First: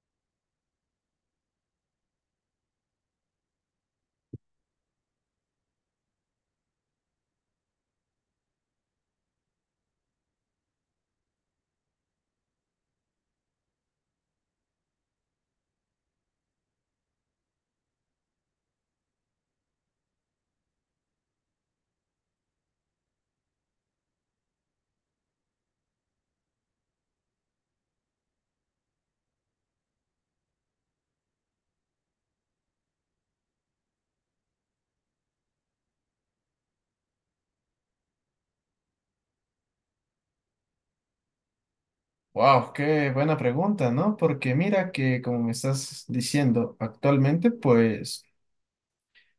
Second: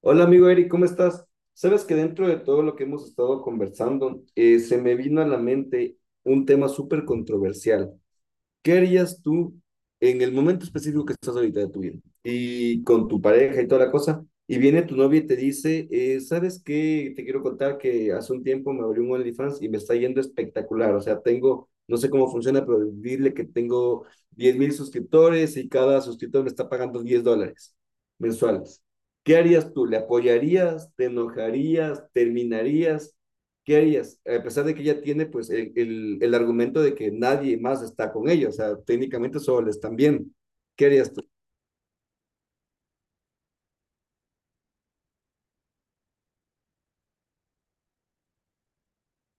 Hola amigo Eric, ¿cómo estás? Sabes que dentro de todo lo que hemos estado conversando, se me vino a la mente un tema súper controversial. ¿Qué harías tú en el momento específico que estás ahorita de tu vida? Y con tu pareja y toda la cosa. Y viene tu novia y te dice, ¿sabes qué? Te quiero contar que hace un tiempo me abrí un OnlyFans y me está yendo espectacular. O sea, tengo, no sé cómo funciona, pero dile que tengo 10.000 suscriptores y cada suscriptor me está pagando $10 mensuales. ¿Qué harías tú? ¿Le apoyarías? ¿Te enojarías? ¿Terminarías? ¿Qué harías? A pesar de que ella tiene pues el argumento de que nadie más está con ella, o sea, técnicamente solo le están viendo. ¿Qué harías tú? Wow, qué buena pregunta, ¿no? Porque mira que, como me estás diciendo actualmente, pues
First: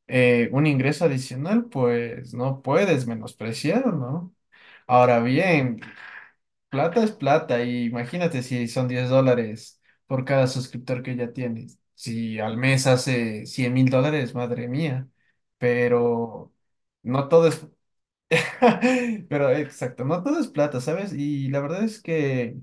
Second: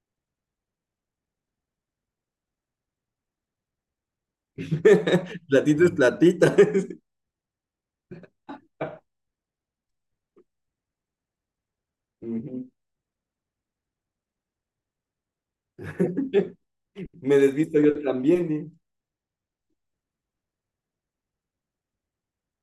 un ingreso adicional, pues no puedes menospreciar, ¿no? Ahora bien, Platita es platita. plata es plata y imagínate si son $10 por cada suscriptor que ya tienes. Si al mes hace $100,000, madre mía, pero no Me todo es, desvisto yo también, pero exacto, no todo es plata, ¿sabes? Y la verdad es que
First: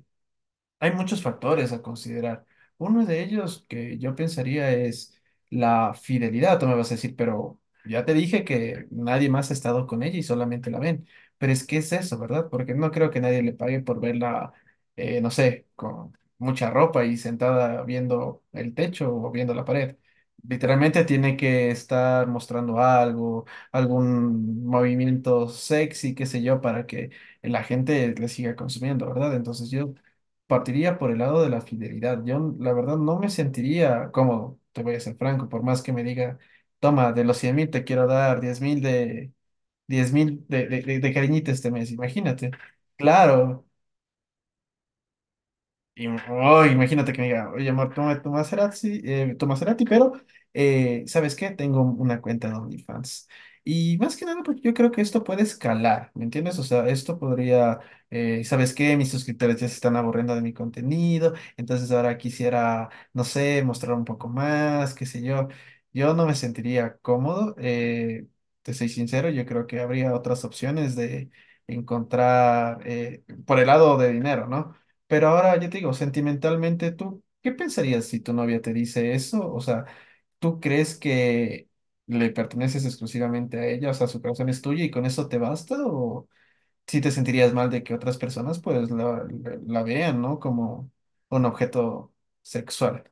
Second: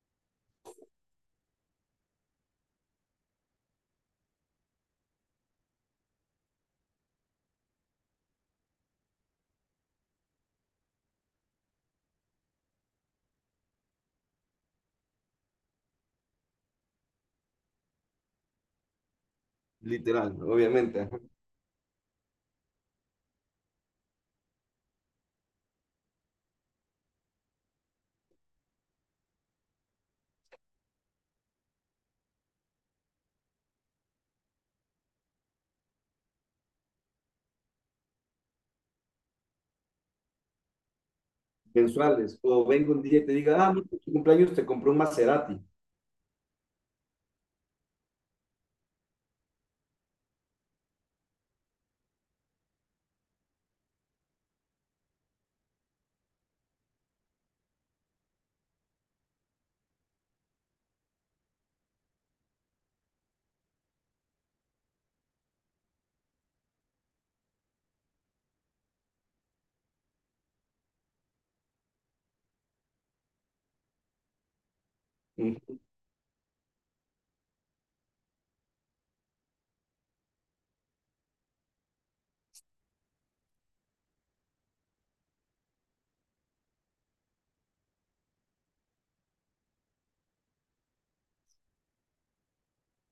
hay muchos factores a considerar. Uno de ellos que yo pensaría es la fidelidad. Tú me vas a decir, pero ya te dije que nadie más ha estado con ella y solamente la ven. Pero es que es eso, ¿verdad? Porque no creo que nadie le pague por verla, no sé, con mucha ropa y sentada viendo el techo o viendo la pared. literal, Literalmente obviamente. tiene que estar mostrando algo, algún movimiento sexy, qué sé yo, para que la gente le siga consumiendo, ¿verdad? Entonces yo partiría por el lado de la fidelidad. Yo, la verdad, no me sentiría cómodo, te voy a ser franco, por más que me diga, toma, de los 100,000 te quiero dar 10,000 de, cariñito este mes, Mensuales. imagínate. O vengo un día y te diga, Claro, ah, mira, tu cumpleaños te compró un Maserati. y, oh, imagínate que me diga, oye, amor, toma toma Cerati, pero ¿sabes qué? Tengo una cuenta de OnlyFans. Y más que nada, porque yo creo que esto puede escalar, ¿me entiendes? O sea, esto podría, ¿sabes qué? Mis suscriptores ya se están aburriendo de mi contenido, entonces ahora quisiera, no sé, mostrar un poco más, qué sé yo. Yo no me sentiría cómodo, te soy sincero, yo creo que habría otras opciones de encontrar por el lado de dinero, ¿no? Pero ahora yo te digo, sentimentalmente, ¿tú qué pensarías si tu novia te dice eso? O sea, ¿tú crees que le perteneces exclusivamente a ella? O sea, ¿su corazón es tuyo y con eso te basta? ¿O si te sentirías mal de que otras personas pues la vean, ¿no? Como un objeto sexual.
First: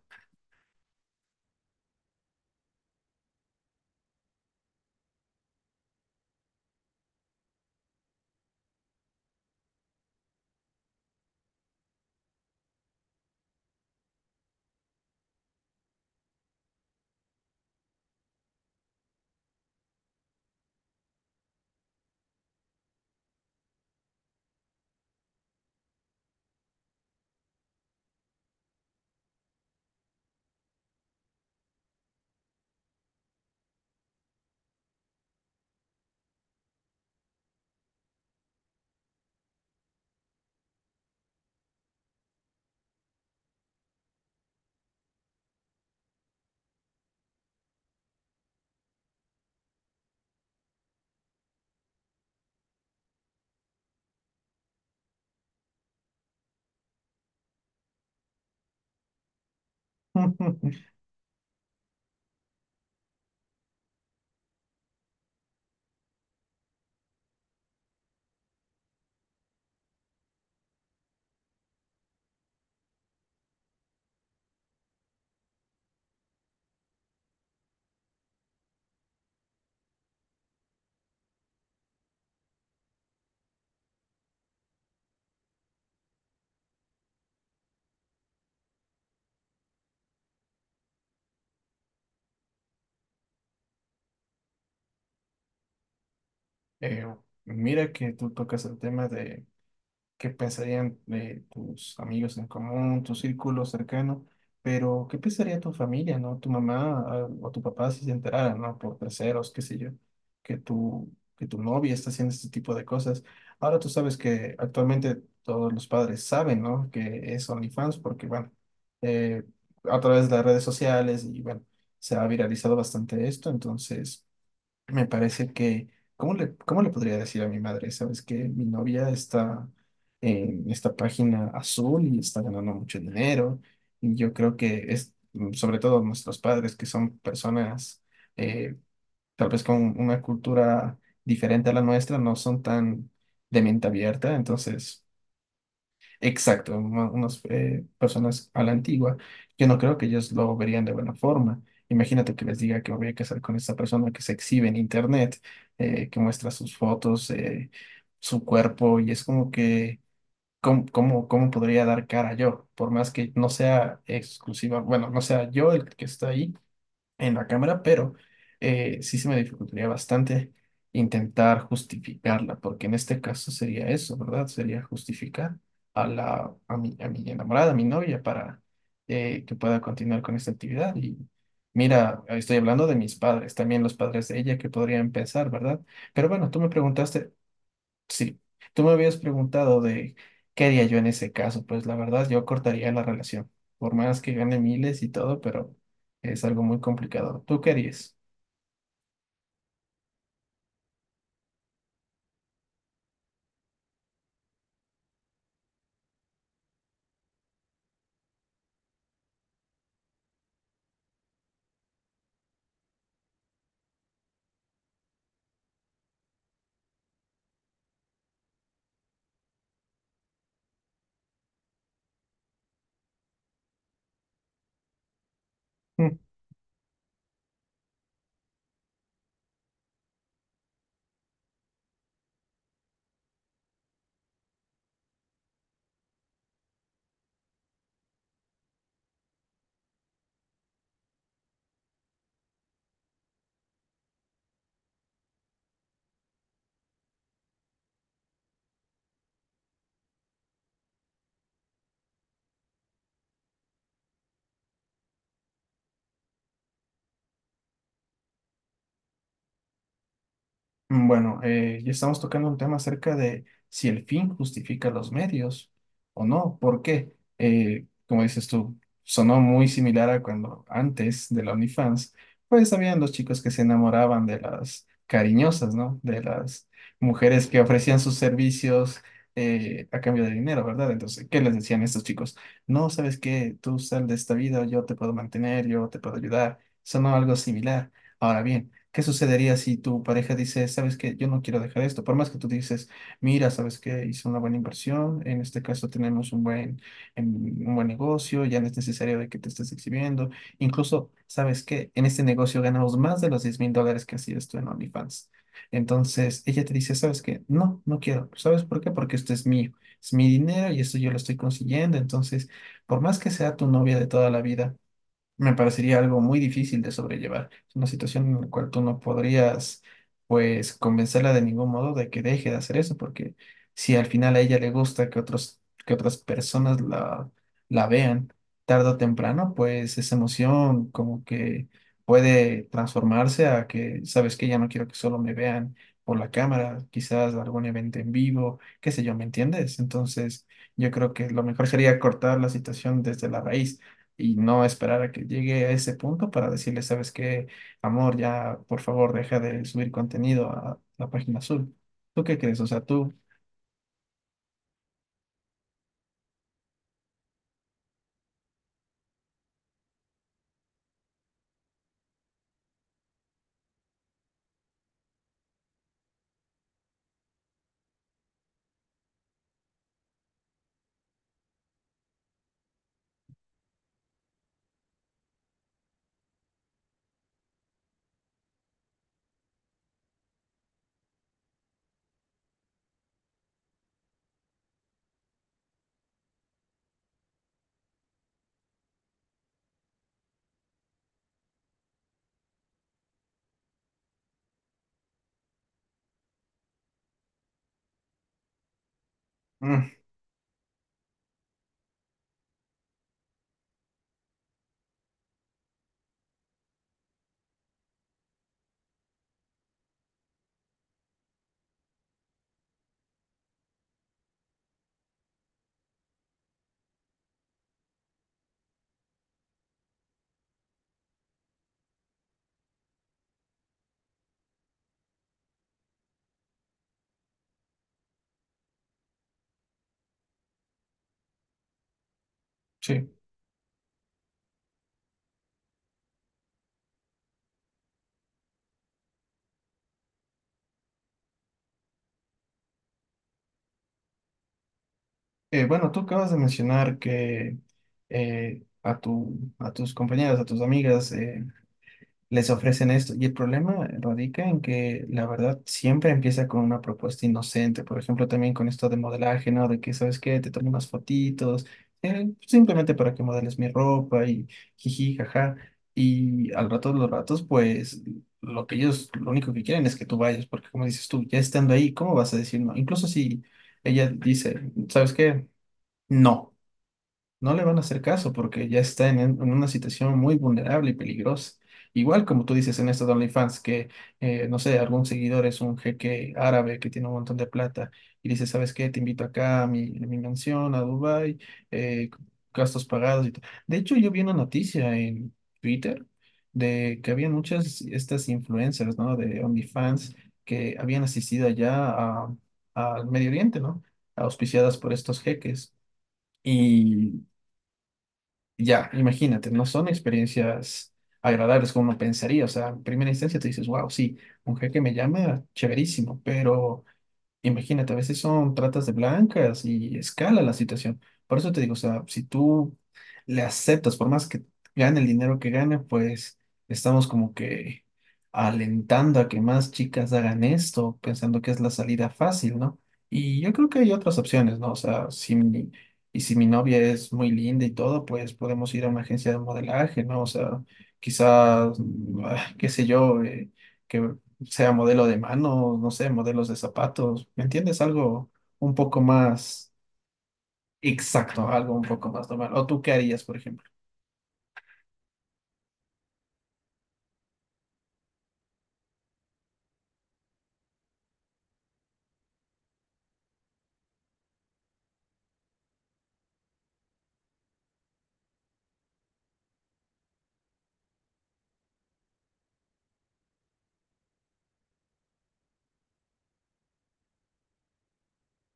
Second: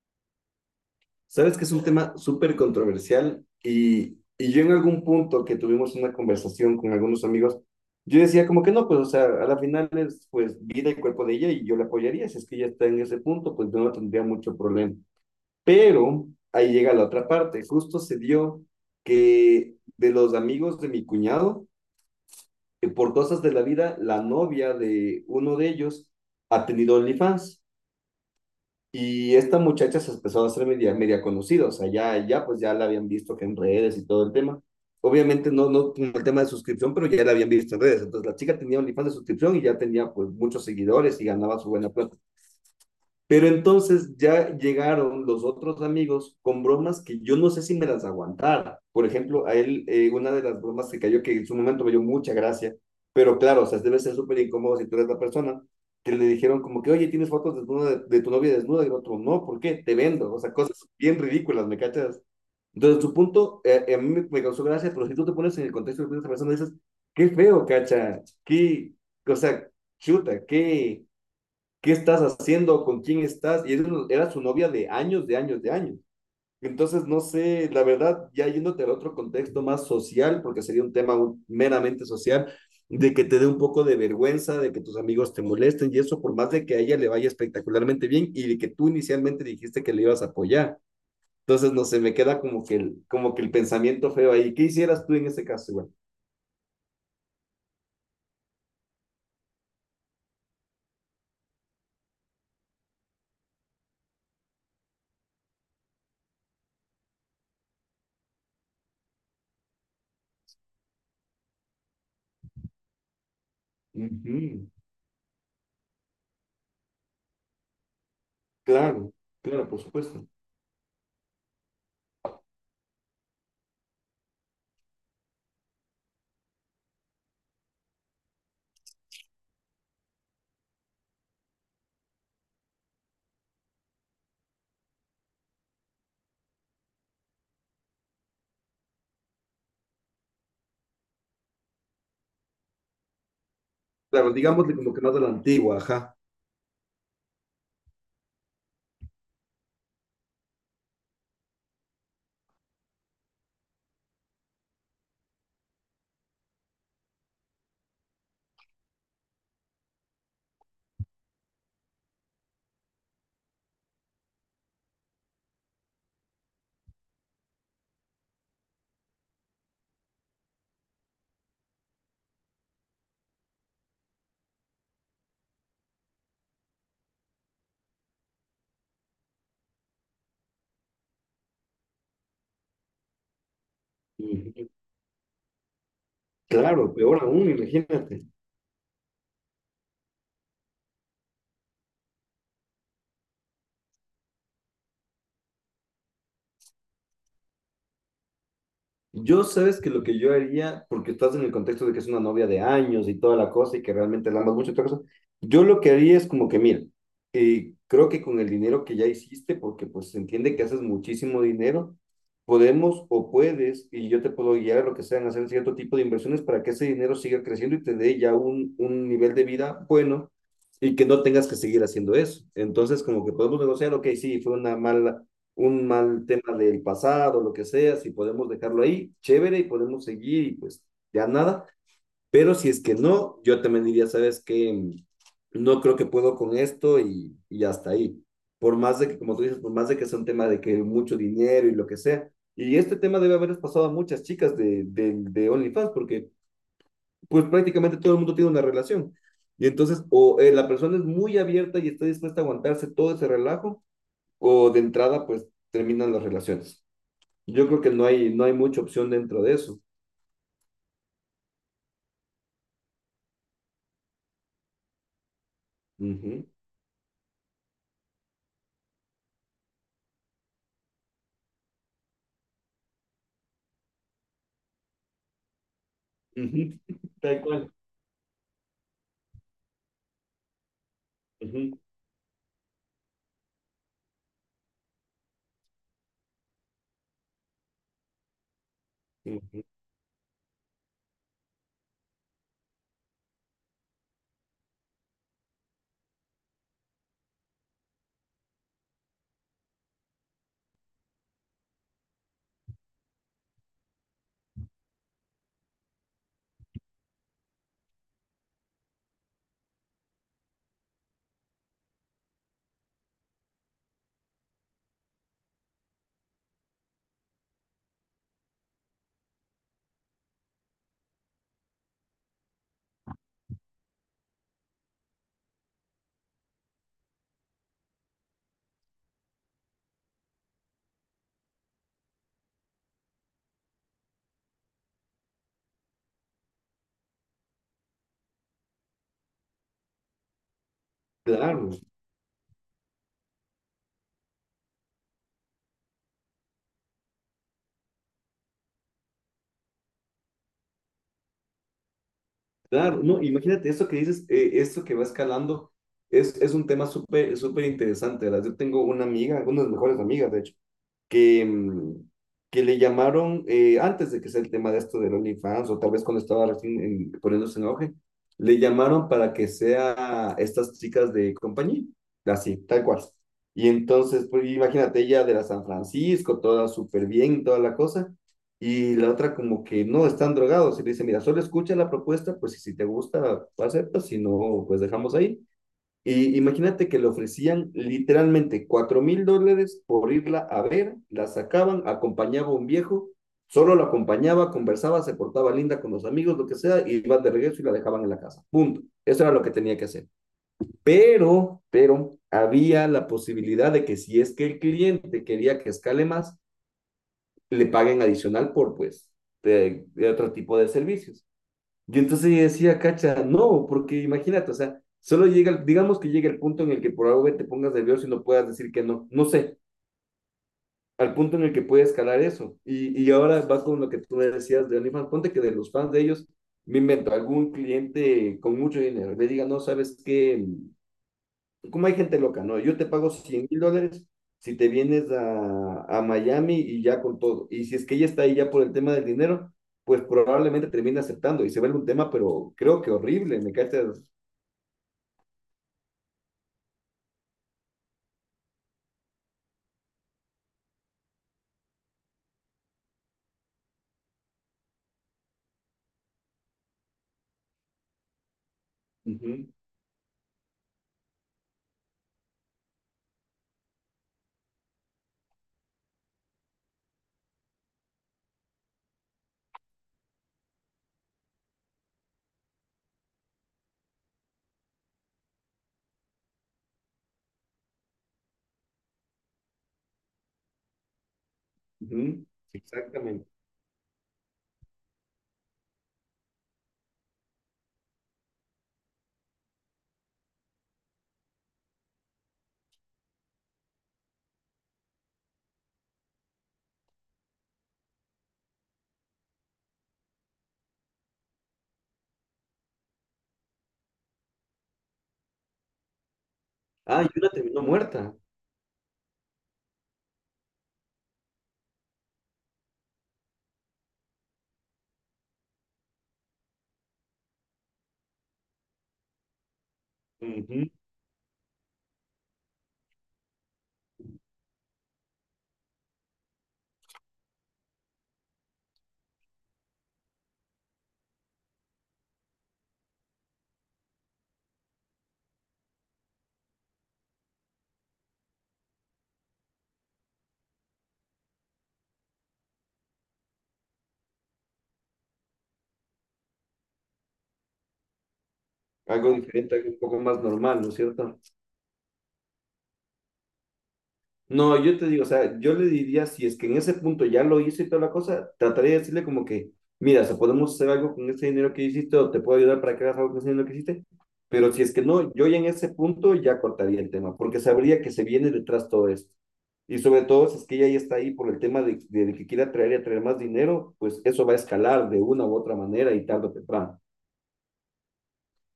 Sabes que es un tema súper controversial y yo en algún punto que tuvimos una conversación con algunos amigos, yo decía como que no, pues o sea, a la final es pues vida y cuerpo de ella y yo la apoyaría, si es que ella está en ese punto, pues yo no tendría mucho problema. Pero ahí llega la otra parte, justo se dio que de los amigos de mi cuñado, que por cosas de la vida, la novia de uno de ellos ha tenido OnlyFans. Y esta muchacha se empezó a hacer media, media conocida, o sea, ya, ya, pues ya la habían visto que en redes y todo el tema. Obviamente no, no con el tema de suscripción, pero ya la habían visto en redes. Entonces la chica tenía OnlyFans de suscripción y ya tenía pues muchos seguidores y ganaba su buena plata. Pero entonces ya llegaron los otros amigos con bromas que yo no sé si me las aguantara. Por ejemplo, a él, una de las bromas que cayó, que en su momento me dio mucha gracia, pero claro, o sea, debe ser súper incómodo si tú eres la persona, que le dijeron como que, oye, ¿tienes fotos desnuda de tu novia desnuda? Y el otro, no, ¿por qué? Te vendo. O sea, cosas bien ridículas, ¿me cachas? Entonces, su punto, a mí me causó gracia, pero si tú te pones en el contexto de esa persona, dices, qué feo, cacha, qué, o sea, chuta, qué estás haciendo, con quién estás, y era, su novia de años, de años, de años. Entonces, no sé, la verdad, ya yéndote al otro contexto más social, porque sería un tema meramente social, de que te dé un poco de vergüenza, de que tus amigos te molesten y eso, por más de que a ella le vaya espectacularmente bien y de que tú inicialmente dijiste que le ibas a apoyar. Entonces, no sé, me queda como que el pensamiento feo ahí. ¿Qué hicieras tú en ese caso, igual? Eh, mira que tú tocas el tema de qué pensarían de tus amigos en común, tu círculo cercano, pero qué pensaría tu familia, ¿no? Tu mamá o tu papá si se enteraran, ¿no? Por terceros, qué sé yo, que tu, que tu novia está haciendo este tipo de cosas. Ahora tú sabes que Ujú. actualmente todos los padres saben, ¿no? Que es OnlyFans porque, bueno, Claro, eh, claro, por a supuesto. través de las redes sociales y, bueno, se ha viralizado bastante esto, entonces me parece que, ¿¿cómo le podría decir a mi madre? ¿Sabes que mi novia está en esta página azul y está ganando mucho dinero? Y yo creo que es, sobre todo nuestros padres, que son personas eh, tal vez con una cultura diferente a la nuestra, no son tan de mente Claro, abierta. digámosle como que Entonces, más de la antigua, ajá. exacto, unas personas a la antigua, yo no creo que ellos lo verían de buena forma. Imagínate que les diga que me voy a casar con esta persona que se exhibe en internet, que muestra sus fotos, su cuerpo, y es como que, ¿¿cómo podría dar cara yo? Por más que no sea exclusiva, bueno, no sea yo el que está ahí, en la cámara, pero sí se me dificultaría bastante intentar justificarla, porque en este caso sería eso, ¿verdad? Sería justificar a mi enamorada, a mi novia, para que pueda continuar con esta actividad. Y mira, estoy hablando de mis padres, también los padres de ella Ujú. que podrían pensar, ¿verdad? Pero bueno, tú me Claro, peor preguntaste. aún, imagínate. Sí, tú me habías preguntado de qué haría yo en ese caso. Pues la verdad, yo cortaría la relación, por más que gane miles y todo, pero es algo muy complicado. ¿Tú qué harías? Yo sabes que lo que yo haría, porque estás en el contexto de que es una novia de años y toda la cosa y que realmente la amas mucho y toda la cosa, yo lo que haría es como que, mira, creo que con el dinero que ya hiciste, porque pues se entiende que haces muchísimo dinero, podemos o puedes, y yo te puedo guiar a lo que sean, hacer cierto tipo de inversiones para que ese dinero siga creciendo y te dé ya un nivel de vida bueno y que no tengas que seguir haciendo eso. Entonces, como que podemos negociar, ok, sí, fue una mala un mal tema del pasado, lo que sea, si podemos dejarlo ahí, chévere y podemos seguir y pues ya nada. Pero si es que no, yo también diría, sabes que no creo que puedo con esto y hasta ahí. Por más de que, como tú dices, por más de que sea un tema de que mucho dinero y lo que sea. Y este tema debe haberles pasado a muchas chicas de OnlyFans porque pues prácticamente todo el mundo tiene una relación. Y entonces o la persona es muy abierta y está dispuesta a aguantarse todo ese relajo o de entrada pues terminan las relaciones. Yo creo que no hay, no hay mucha opción dentro de eso. Bueno, ya estamos tocando un tema acerca de si el fin justifica los medios o Ujú, no. ¿Por qué? Como dices tú, sonó muy similar a cuando antes de la OnlyFans, pues habían los chicos que se enamoraban de las cariñosas, ¿no? De las ujú. Tal mujeres que cual. ofrecían sus servicios a cambio de dinero, ¿verdad? Entonces, ¿qué les Ujú, decían estos chicos? No, ¿sabes qué? Tú sal de esta vida, yo te puedo mantener, yo te puedo ayudar. Sonó algo similar. Ahora bien, ¿qué sucedería ujú. si tu pareja dice, sabes que yo no quiero dejar esto? Por más que tú dices, mira, sabes que hice una buena inversión, en este caso tenemos un buen, un buen negocio, ya no es necesario de que te estés exhibiendo. Incluso, sabes que en este negocio ganamos más de los $10,000 que hacías tú en OnlyFans. Entonces, ella te dice, ¿sabes qué? No, no quiero. ¿Sabes por qué? Porque esto es mío, es mi dinero y esto yo lo estoy consiguiendo. Entonces, por más que sea tu novia de toda la vida, me parecería algo muy difícil de sobrellevar. Es una situación en la cual tú no podrías, pues, convencerla de ningún modo de que deje de hacer eso, porque si al final a ella le gusta que otras personas la vean tarde o temprano, pues esa emoción como que puede transformarse a que, sabes que ya no quiero que solo me vean por la cámara, quizás algún evento en vivo, qué sé yo, ¿me entiendes? Entonces, yo creo que lo mejor Claro. sería cortar la situación desde la raíz y no esperar a que llegue a ese punto para decirle, ¿sabes qué, amor? Ya, por favor, deja de subir contenido a la página azul. ¿Tú qué crees? O sea, Claro, tú, no, imagínate, esto que dices, esto que va escalando, es un tema súper, súper interesante, ¿verdad? Yo tengo una amiga, una de mis mejores amigas, de hecho, que, mm, que le llamaron, antes de que sea el tema de esto del OnlyFans, o tal vez cuando estaba recién poniéndose en auge, le llamaron para que sea estas chicas de compañía, así, tal cual. Y entonces, pues imagínate, ella de la San Francisco, toda súper bien, toda la cosa, y la otra como que no, están drogados. Y le dice, mira, solo escucha la propuesta, pues y si te gusta, aceptas, si no, pues dejamos ahí. Y imagínate que le ofrecían literalmente $4.000 por irla a ver, la sacaban, acompañaba a un viejo, solo la acompañaba, conversaba, se portaba linda con los amigos, lo que sea, y iban de regreso y la dejaban en la casa. Punto. Eso era lo que tenía que mm, hacer. Pero, había la posibilidad de que si es que el cliente quería que escale más, le paguen adicional por, pues, de otro tipo de servicios. Y entonces yo decía, cacha, no, porque imagínate, o sea, solo llega, digamos que llega el punto en el que por algo te pongas nervioso y no puedas decir que no, no sé, al punto en el que puede escalar eso. Y ahora va con lo que tú me decías de OnlyFans, ponte que de los fans de ellos, me invento algún cliente con mucho dinero, le diga, no, sabes qué como hay gente loca, ¿no? Yo te pago sí. $100.000 si te vienes a Miami y ya con todo. Y si es que ella está ahí ya por el tema del dinero, pues probablemente termine aceptando y se vuelve un tema, pero creo que horrible, ¿me cachas? Bueno, tú acabas de mencionar que a tus compañeras, a tus amigas, les ofrecen esto. Y el problema radica en que la verdad siempre empieza con una propuesta inocente. Por ejemplo, también con esto de Ujú, modelaje, ¿no? De que, ¿sabes qué? Te tomo unas fotitos, simplemente para que modeles mi ropa y jiji, jaja. Y al rato de los ratos, pues lo que ellos, lo único que quieren es que tú vayas, porque como dices tú, ya estando ahí, ¿cómo vas a decir no? Incluso si ella dice, ¿sabes qué? No, no le van a hacer caso porque ya está en una situación muy vulnerable y peligrosa. Igual ujú, como tú dices en estos exactamente. OnlyFans, que no sé, algún seguidor es un jeque árabe que tiene un montón de plata y dice, ¿sabes qué? Te invito acá a a mi mansión, a Dubái, eh, gastos pagados y todo. De hecho, yo vi una noticia en Twitter de que había muchas estas influencers, ¿no? De OnlyFans que habían asistido allá al Medio Oriente, ¿no? Auspiciadas por estos jeques. Ah, y Y una terminó muerta. ya, imagínate, no son experiencias agradables como uno pensaría. O sea, en primera instancia te dices, wow, sí, un jeque me llama, chéverísimo, pero imagínate, a veces son tratas de blancas y escala la Ujú. situación. Por eso te digo, o sea, si tú le aceptas, por más que gane el dinero que gane, pues estamos como que alentando a que más chicas hagan esto, pensando que es la salida fácil, ¿no? Y yo creo que hay otras opciones, ¿no? O sea, si mi novia es muy linda y todo, pues podemos ir a una agencia de modelaje, ¿no? O sea, quizás, qué sé yo, que sea modelo de manos, no sé, modelos de zapatos, ¿me entiendes? Algo un poco Algo diferente, algo más un poco más normal, ¿no es cierto? exacto, algo un poco más normal. ¿O tú qué harías, por ejemplo? No, yo te digo, o sea, yo le diría, si es que en ese punto ya lo hice y toda la cosa, trataría de decirle como que, mira, si podemos hacer algo con ese dinero que hiciste o te puedo ayudar para que hagas algo con ese dinero que hiciste, pero si es que no, yo ya en ese punto ya cortaría el tema, porque sabría que se viene detrás todo esto. Y sobre todo, si es que ella ya está ahí por el tema de que quiera traer y atraer más dinero, pues eso va a escalar de una u otra manera y tarde o temprano.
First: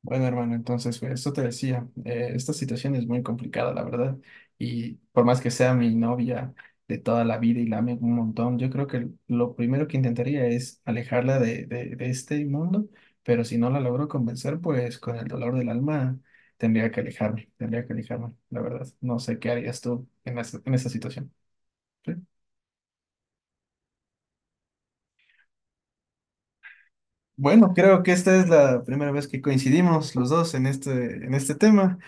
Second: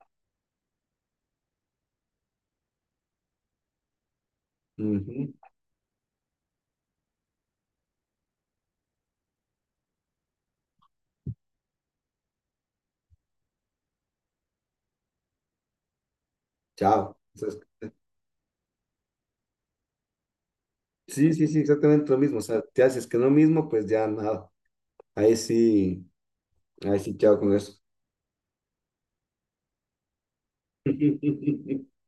Bueno, hermano, entonces, pues, esto te decía, esta situación es muy complicada, la verdad, y por Ujú. más que sea mi novia de toda la vida y la ame un montón, yo creo que lo primero que intentaría es alejarla de este mundo, pero si no la logro convencer, pues con el dolor del alma Chao. Entonces, tendría que alejarme, la verdad. No sé qué harías tú en esa situación. sí, sí, sí, exactamente lo mismo. O sea, te haces que no mismo, pues ya nada. Ahí sí. Así, chao con Bueno, eso. creo que esta es la primera vez que coincidimos los dos en este, en este Chévere, tema.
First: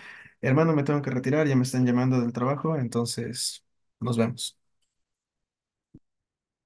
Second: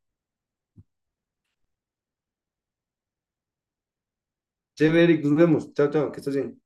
Hermano, me tengo que retirar, ya me están llamando del trabajo, entonces nos vemos. Eric, nos vemos. Chao, chao, que estés bien.